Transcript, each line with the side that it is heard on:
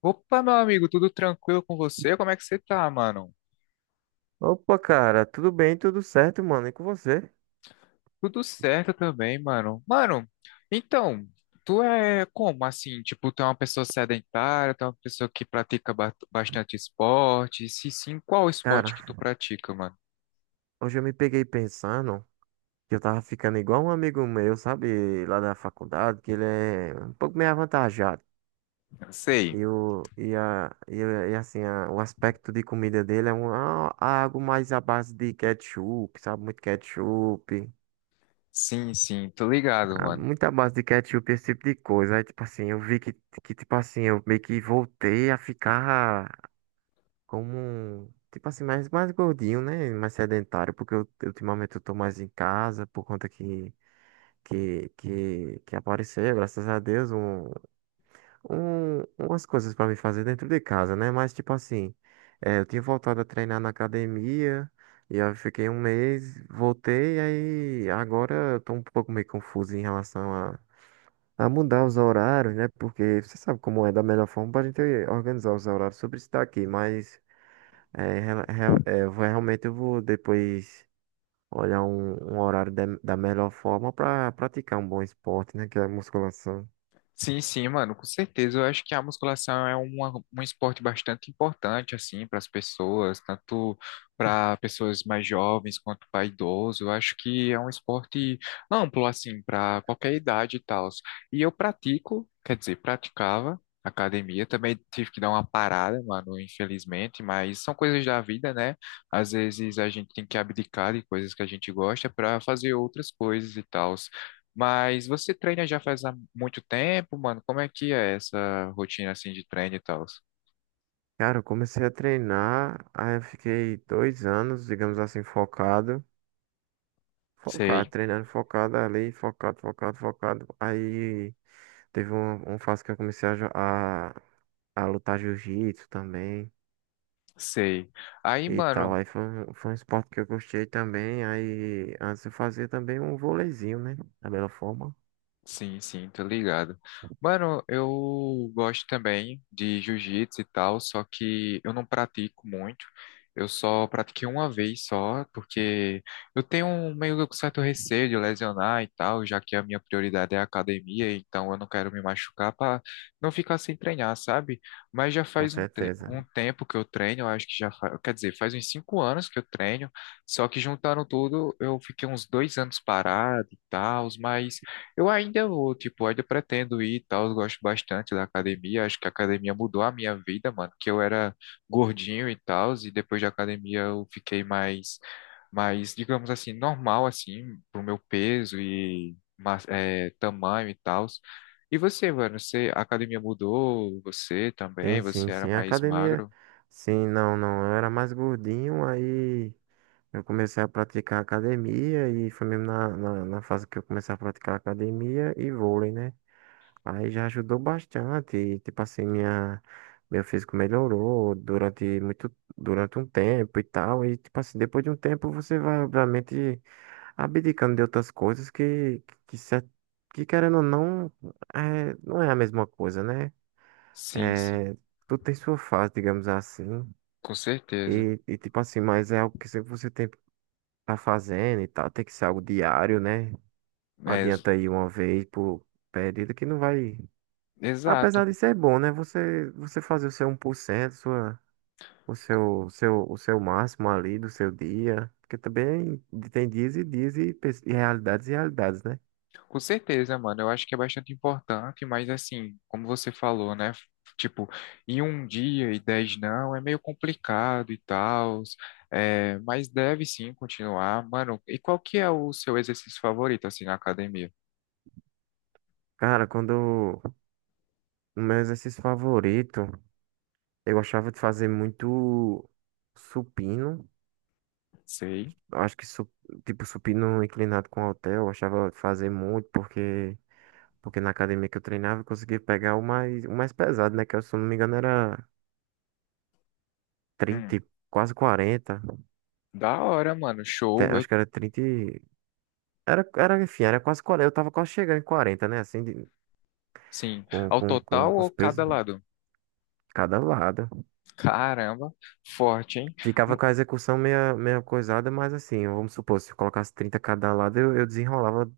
left: Opa, meu amigo, tudo tranquilo com você? Como é que você tá, mano?
right: Opa, cara, tudo bem, tudo certo, mano, e com você?
left: Tudo certo também, mano. Então, tu é como assim? Tipo, tu é uma pessoa sedentária, tu é uma pessoa que pratica bastante esporte? Se sim, qual
right: Cara,
left: esporte que tu pratica, mano?
right: hoje eu me peguei pensando que eu tava ficando igual um amigo meu, sabe, lá da faculdade, que ele é um pouco meio avantajado.
left: Sei.
right: E, o, e, a, e, a- e assim, a- O aspecto de comida dele é algo mais à base de ketchup, sabe, muito ketchup,
left: Sim, sim, tô ligado, mano.
right: muita base de ketchup, esse tipo de coisa. Aí, tipo assim, eu vi que tipo assim, eu meio que voltei a ficar. Como, tipo assim, mais gordinho, né? Mais sedentário, porque eu, ultimamente eu tô mais em casa por conta que apareceu, graças a Deus, umas coisas pra me fazer dentro de casa, né? Mas, tipo assim, eu tinha voltado a treinar na academia, e aí eu fiquei um mês, voltei, aí agora eu tô um pouco meio confuso em relação a mudar os horários, né? Porque você sabe como é da melhor forma pra gente organizar os horários sobre isso daqui, mas. Realmente eu vou depois olhar um horário da melhor forma para praticar um bom esporte, né? Que é a musculação.
left: Sim, sim, mano, com certeza. Eu acho que a musculação é um esporte bastante importante, assim, para as pessoas, tanto para pessoas mais jovens quanto para idosos. Eu acho que é um esporte amplo, assim, para qualquer idade e tal. E eu pratico, quer dizer, praticava academia. Também tive que dar uma parada, mano, infelizmente, mas são coisas da vida, né? Às vezes a gente tem que abdicar de coisas que a gente gosta para fazer outras coisas e tal. Mas você treina já faz há muito tempo, mano? Como é que é essa rotina assim de treino e tal?
right: Cara, eu comecei a treinar, aí eu fiquei dois anos, digamos assim, focado. Focado,
left: Sei,
right: treinando focado ali, focado, focado, focado. Aí teve uma fase que eu comecei a lutar jiu-jitsu também
left: sei. Aí,
right: e tal.
left: mano,
right: Aí foi um esporte que eu gostei também. Aí antes eu fazia também um vôleizinho, né? Da melhor forma.
left: sim, sim, tô ligado. Mano, eu gosto também de jiu-jitsu e tal, só que eu não pratico muito. Eu só pratiquei uma vez só, porque eu tenho um meio que um certo receio de lesionar e tal, já que a minha prioridade é a academia, então eu não quero me machucar para não ficar sem treinar, sabe? Mas já
right: Com
left: faz
right: certeza.
left: um tempo que eu treino, eu acho que já faz, quer dizer, faz uns 5 anos que eu treino, só que juntando tudo, eu fiquei uns 2 anos parado e tal, mas. Eu ainda vou, tipo, ainda pretendo ir e tal, eu gosto bastante da academia, acho que a academia mudou a minha vida, mano, que eu era gordinho e tal, e depois da academia eu fiquei mais, mais, digamos assim, normal, assim, pro meu peso e tamanho e tal. E você, mano, a academia mudou, você também,
right: Sim,
left: você
right: sim,
left: era
right: sim. A
left: mais
right: academia.
left: magro?
right: Sim, não, não. Eu era mais gordinho, aí eu comecei a praticar academia e foi mesmo na fase que eu comecei a praticar academia e vôlei, né? Aí já ajudou bastante. E, tipo assim, meu físico melhorou durante um tempo e tal. E tipo assim, depois de um tempo você vai, obviamente, abdicando de outras coisas que querendo ou não, não é a mesma coisa, né?
left: Sim, sim,
right: É, tudo tem sua fase, digamos assim.
left: com certeza.
right: E tipo assim, mas é algo que sempre você tem que tá fazendo e tal. Tem que ser algo diário, né? Não
left: É, ex-
right: adianta ir uma vez por período que não vai.
left: exato.
right: Apesar de ser bom, né? Você fazer o seu um 1%, sua, o seu, seu, o seu máximo ali do seu dia. Porque também tem dias e dias e realidades e realidades, né?
left: Com certeza, mano. Eu acho que é bastante importante, mas assim, como você falou, né? Tipo, em um dia e dez não, é meio complicado e tal, é, mas deve sim continuar. Mano, e qual que é o seu exercício favorito, assim, na academia?
right: Cara, quando o meu exercício favorito, eu achava de fazer muito supino.
left: Sei.
right: Acho que, tipo, supino inclinado com halter, eu achava fazer muito, porque na academia que eu treinava eu conseguia pegar o mais pesado, né? Se eu não me engano era
left: Hum,
right: trinta, quase quarenta.
left: da hora, mano. Show. Eu,
right: Acho que era trinta. Era quase quarenta. Eu tava quase chegando em quarenta, né? Assim,
left: sim.
right: com,
left: Ao
right: com, com,
left: total
right: com
left: ou
right: os
left: cada
right: pesos,
left: lado?
right: cada lado.
left: Caramba, forte, hein?
right: Ficava
left: Hum,
right: com a execução meia, meia coisada, mas assim, vamos supor, se eu colocasse 30 cada lado, eu desenrolava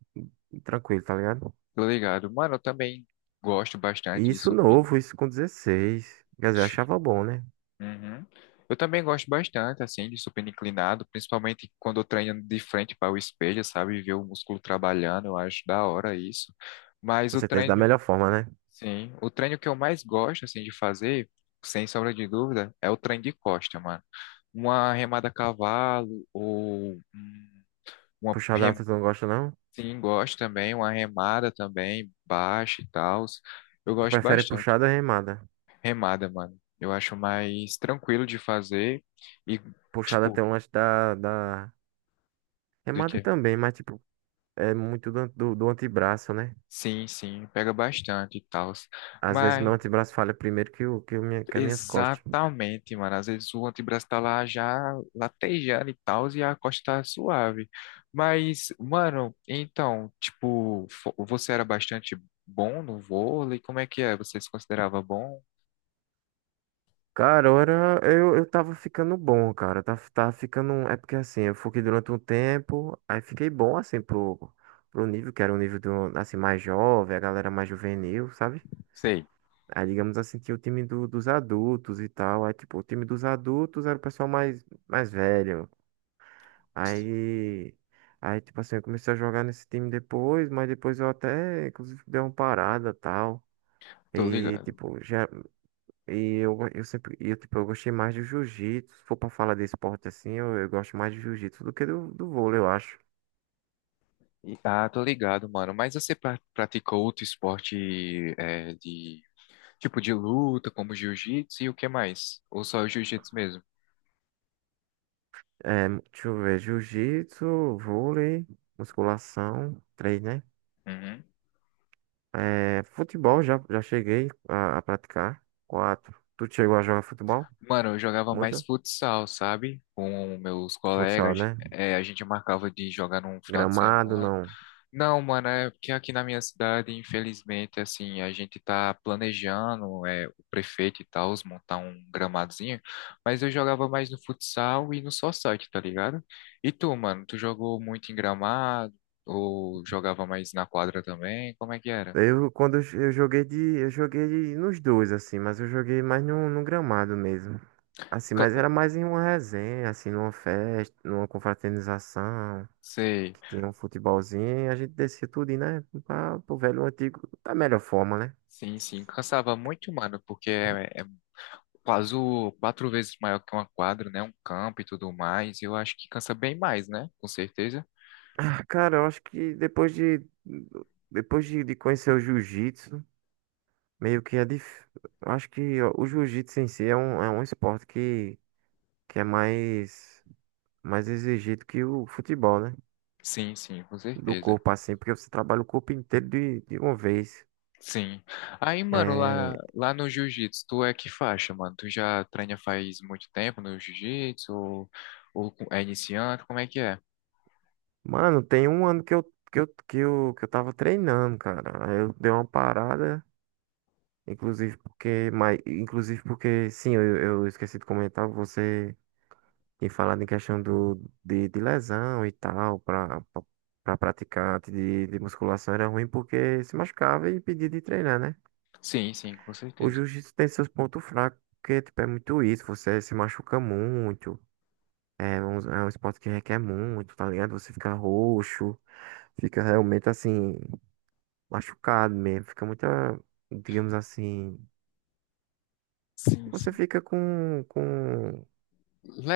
right: tranquilo, tá ligado?
left: Tô ligado. Mano, eu também gosto
right: E
left: bastante de
right: isso
left: supino.
right: novo, isso com dezesseis. Quer dizer, eu achava bom, né?
left: Uhum. Eu também gosto bastante, assim, de supino inclinado, principalmente quando eu treino de frente para o espelho, sabe? Ver o músculo trabalhando, eu acho da hora isso. Mas
right: Com
left: o
right: certeza, da
left: treino,
right: melhor forma, né?
left: sim, o treino que eu mais gosto, assim, de fazer, sem sombra de dúvida, é o treino de costa, mano. Uma remada a cavalo, ou uma,
right: Puxada
left: rem-
right: alta tu não gosta, não?
left: sim, gosto também, uma remada também, baixa e tal. Eu
right: Tu
left: gosto
right: prefere
left: bastante.
right: puxada ou remada?
left: Remada, mano. Eu acho mais tranquilo de fazer e.
right: Puxada
left: Tipo,
right: tem um lance da.
left: do
right: Remada
left: que?
right: também, mas, tipo, é muito do antebraço, né?
left: Sim, sim, pega bastante e tal.
right: Às vezes meu
left: Mas,
right: antebraço falha primeiro que as minhas costas.
left: exatamente, mano. Às vezes o antebraço tá lá já latejando e tal, e a costa tá suave. Mas, mano, então, tipo, você era bastante bom no vôlei? Como é que é? Você se considerava bom?
right: Cara, ora, eu tava ficando bom, cara. Tava ficando. É porque, assim, eu fiquei durante um tempo, aí fiquei bom, assim, pro, nível, que era um nível, do, assim, mais jovem, a galera mais juvenil, sabe?
left: Sei.
right: Aí, digamos assim, tinha o time dos adultos e tal. Aí, tipo, o time dos adultos era o pessoal mais velho. Aí, tipo assim, eu comecei a jogar nesse time depois, mas depois eu até, inclusive, dei uma parada e tal.
left: Tô
right: E,
left: ligado.
right: tipo, já, e eu sempre, e eu, tipo, eu gostei mais do jiu-jitsu. Se for pra falar de esporte assim, eu gosto mais de jiu-jitsu do que do vôlei, eu acho.
left: Ah, tô ligado, mano. Mas você praticou outro esporte é, de tipo de luta, como jiu-jitsu e o que mais? Ou só o jiu-jitsu mesmo?
right: É, deixa eu ver, jiu-jitsu, vôlei, musculação, três, né?
left: Uhum.
right: É, futebol, já cheguei a praticar. Quatro. Tu chegou a jogar futebol?
left: Mano, eu jogava mais
right: Muito?
left: futsal, sabe? Com meus
right: Futsal,
left: colegas.
right: né?
left: É, a gente marcava de jogar num final de
right: Gramado,
left: semana.
right: não.
left: Não, mano, é porque aqui na minha cidade, infelizmente, assim, a gente tá planejando, é, o prefeito e tal, montar um gramadozinho. Mas eu jogava mais no futsal e no society, tá ligado? E tu, mano, tu jogou muito em gramado? Ou jogava mais na quadra também? Como é que era?
right: Quando eu joguei de- Nos dois, assim, mas eu joguei mais no gramado mesmo. Assim,
left: Ca-
right: mas era mais em uma resenha, assim, numa festa, numa confraternização,
left: sei.
right: que tinha um futebolzinho, e a gente descia tudo, né? Pro velho antigo, da melhor forma, né?
left: Sim, sim, cansava muito, mano, porque é, é 4 vezes maior que uma quadra, né? Um campo e tudo mais. Eu acho que cansa bem mais, né? Com certeza.
right: Ah, cara, eu acho que depois de conhecer o jiu-jitsu, meio que é difícil. Acho que o jiu-jitsu em si é um esporte que é mais exigido que o futebol, né?
left: Sim, sim, com
right: Do
left: certeza.
right: corpo, assim, porque você trabalha o corpo inteiro de uma vez.
left: Sim. Aí, mano,
right: É,
left: lá no jiu-jitsu, tu é que faixa, mano? Tu já treina faz muito tempo no jiu-jitsu? Ou é iniciante? Como é que é?
right: mano, tem um ano que eu, tava treinando, cara. Aí eu dei uma parada, inclusive porque, sim, eu esqueci de comentar, você. E falando em questão de lesão e tal, para praticante de musculação era ruim porque se machucava e impedia de treinar, né?
left: Sim, sim, com
right: O
left: certeza.
right: jiu-jitsu tem seus pontos fracos, porque tipo, é muito isso, você se machuca muito, é um esporte que requer muito, tá ligado? Você fica roxo, fica realmente assim, machucado mesmo, fica muita digamos assim,
left: Sim,
right: você
left: sim.
right: fica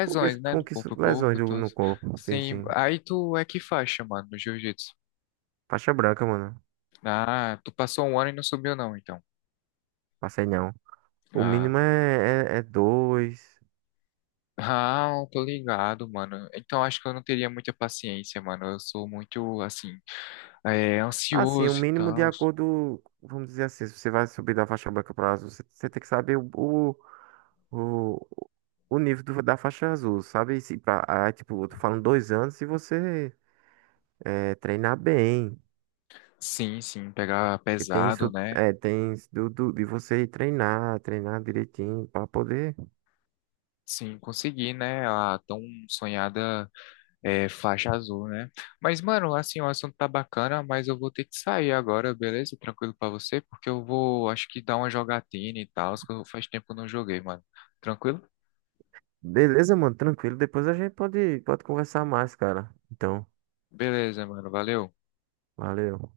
left: né?
right: com
left: No
right: que
left: corpo a
right: lesões
left: corpo, então...
right: no corpo, sim,
left: Sim.
right: sim.
left: Aí tu é que faixa, mano, no jiu-jitsu?
right: Faixa branca, mano.
left: Ah, tu passou 1 ano e não subiu, não, então.
right: Passei não. O
left: Ah.
right: mínimo é dois.
left: Ah, tô ligado, mano. Então acho que eu não teria muita paciência, mano. Eu sou muito, assim, é,
right: Assim, o
left: ansioso e
right: mínimo de
left: tal.
right: acordo, vamos dizer assim, se você vai subir da faixa branca para azul, você tem que saber o, o nível da faixa azul, sabe? E Se pra, ah, tipo, eu tô falando dois anos se você treinar bem.
left: Sim, sim, pegar
right: E tem
left: pesado,
right: isso,
left: né?
right: é, tem isso de você ir treinar, treinar direitinho para poder.
left: Sim, consegui, né? A tão sonhada é, faixa azul, né? Mas, mano, assim, o assunto tá bacana, mas eu vou ter que sair agora, beleza? Tranquilo pra você, porque eu vou, acho que dar uma jogatina e tal, que faz tempo que eu não joguei, mano. Tranquilo?
right: Beleza, mano, tranquilo. Depois a gente pode conversar mais, cara. Então,
left: Beleza, mano. Valeu.
right: valeu.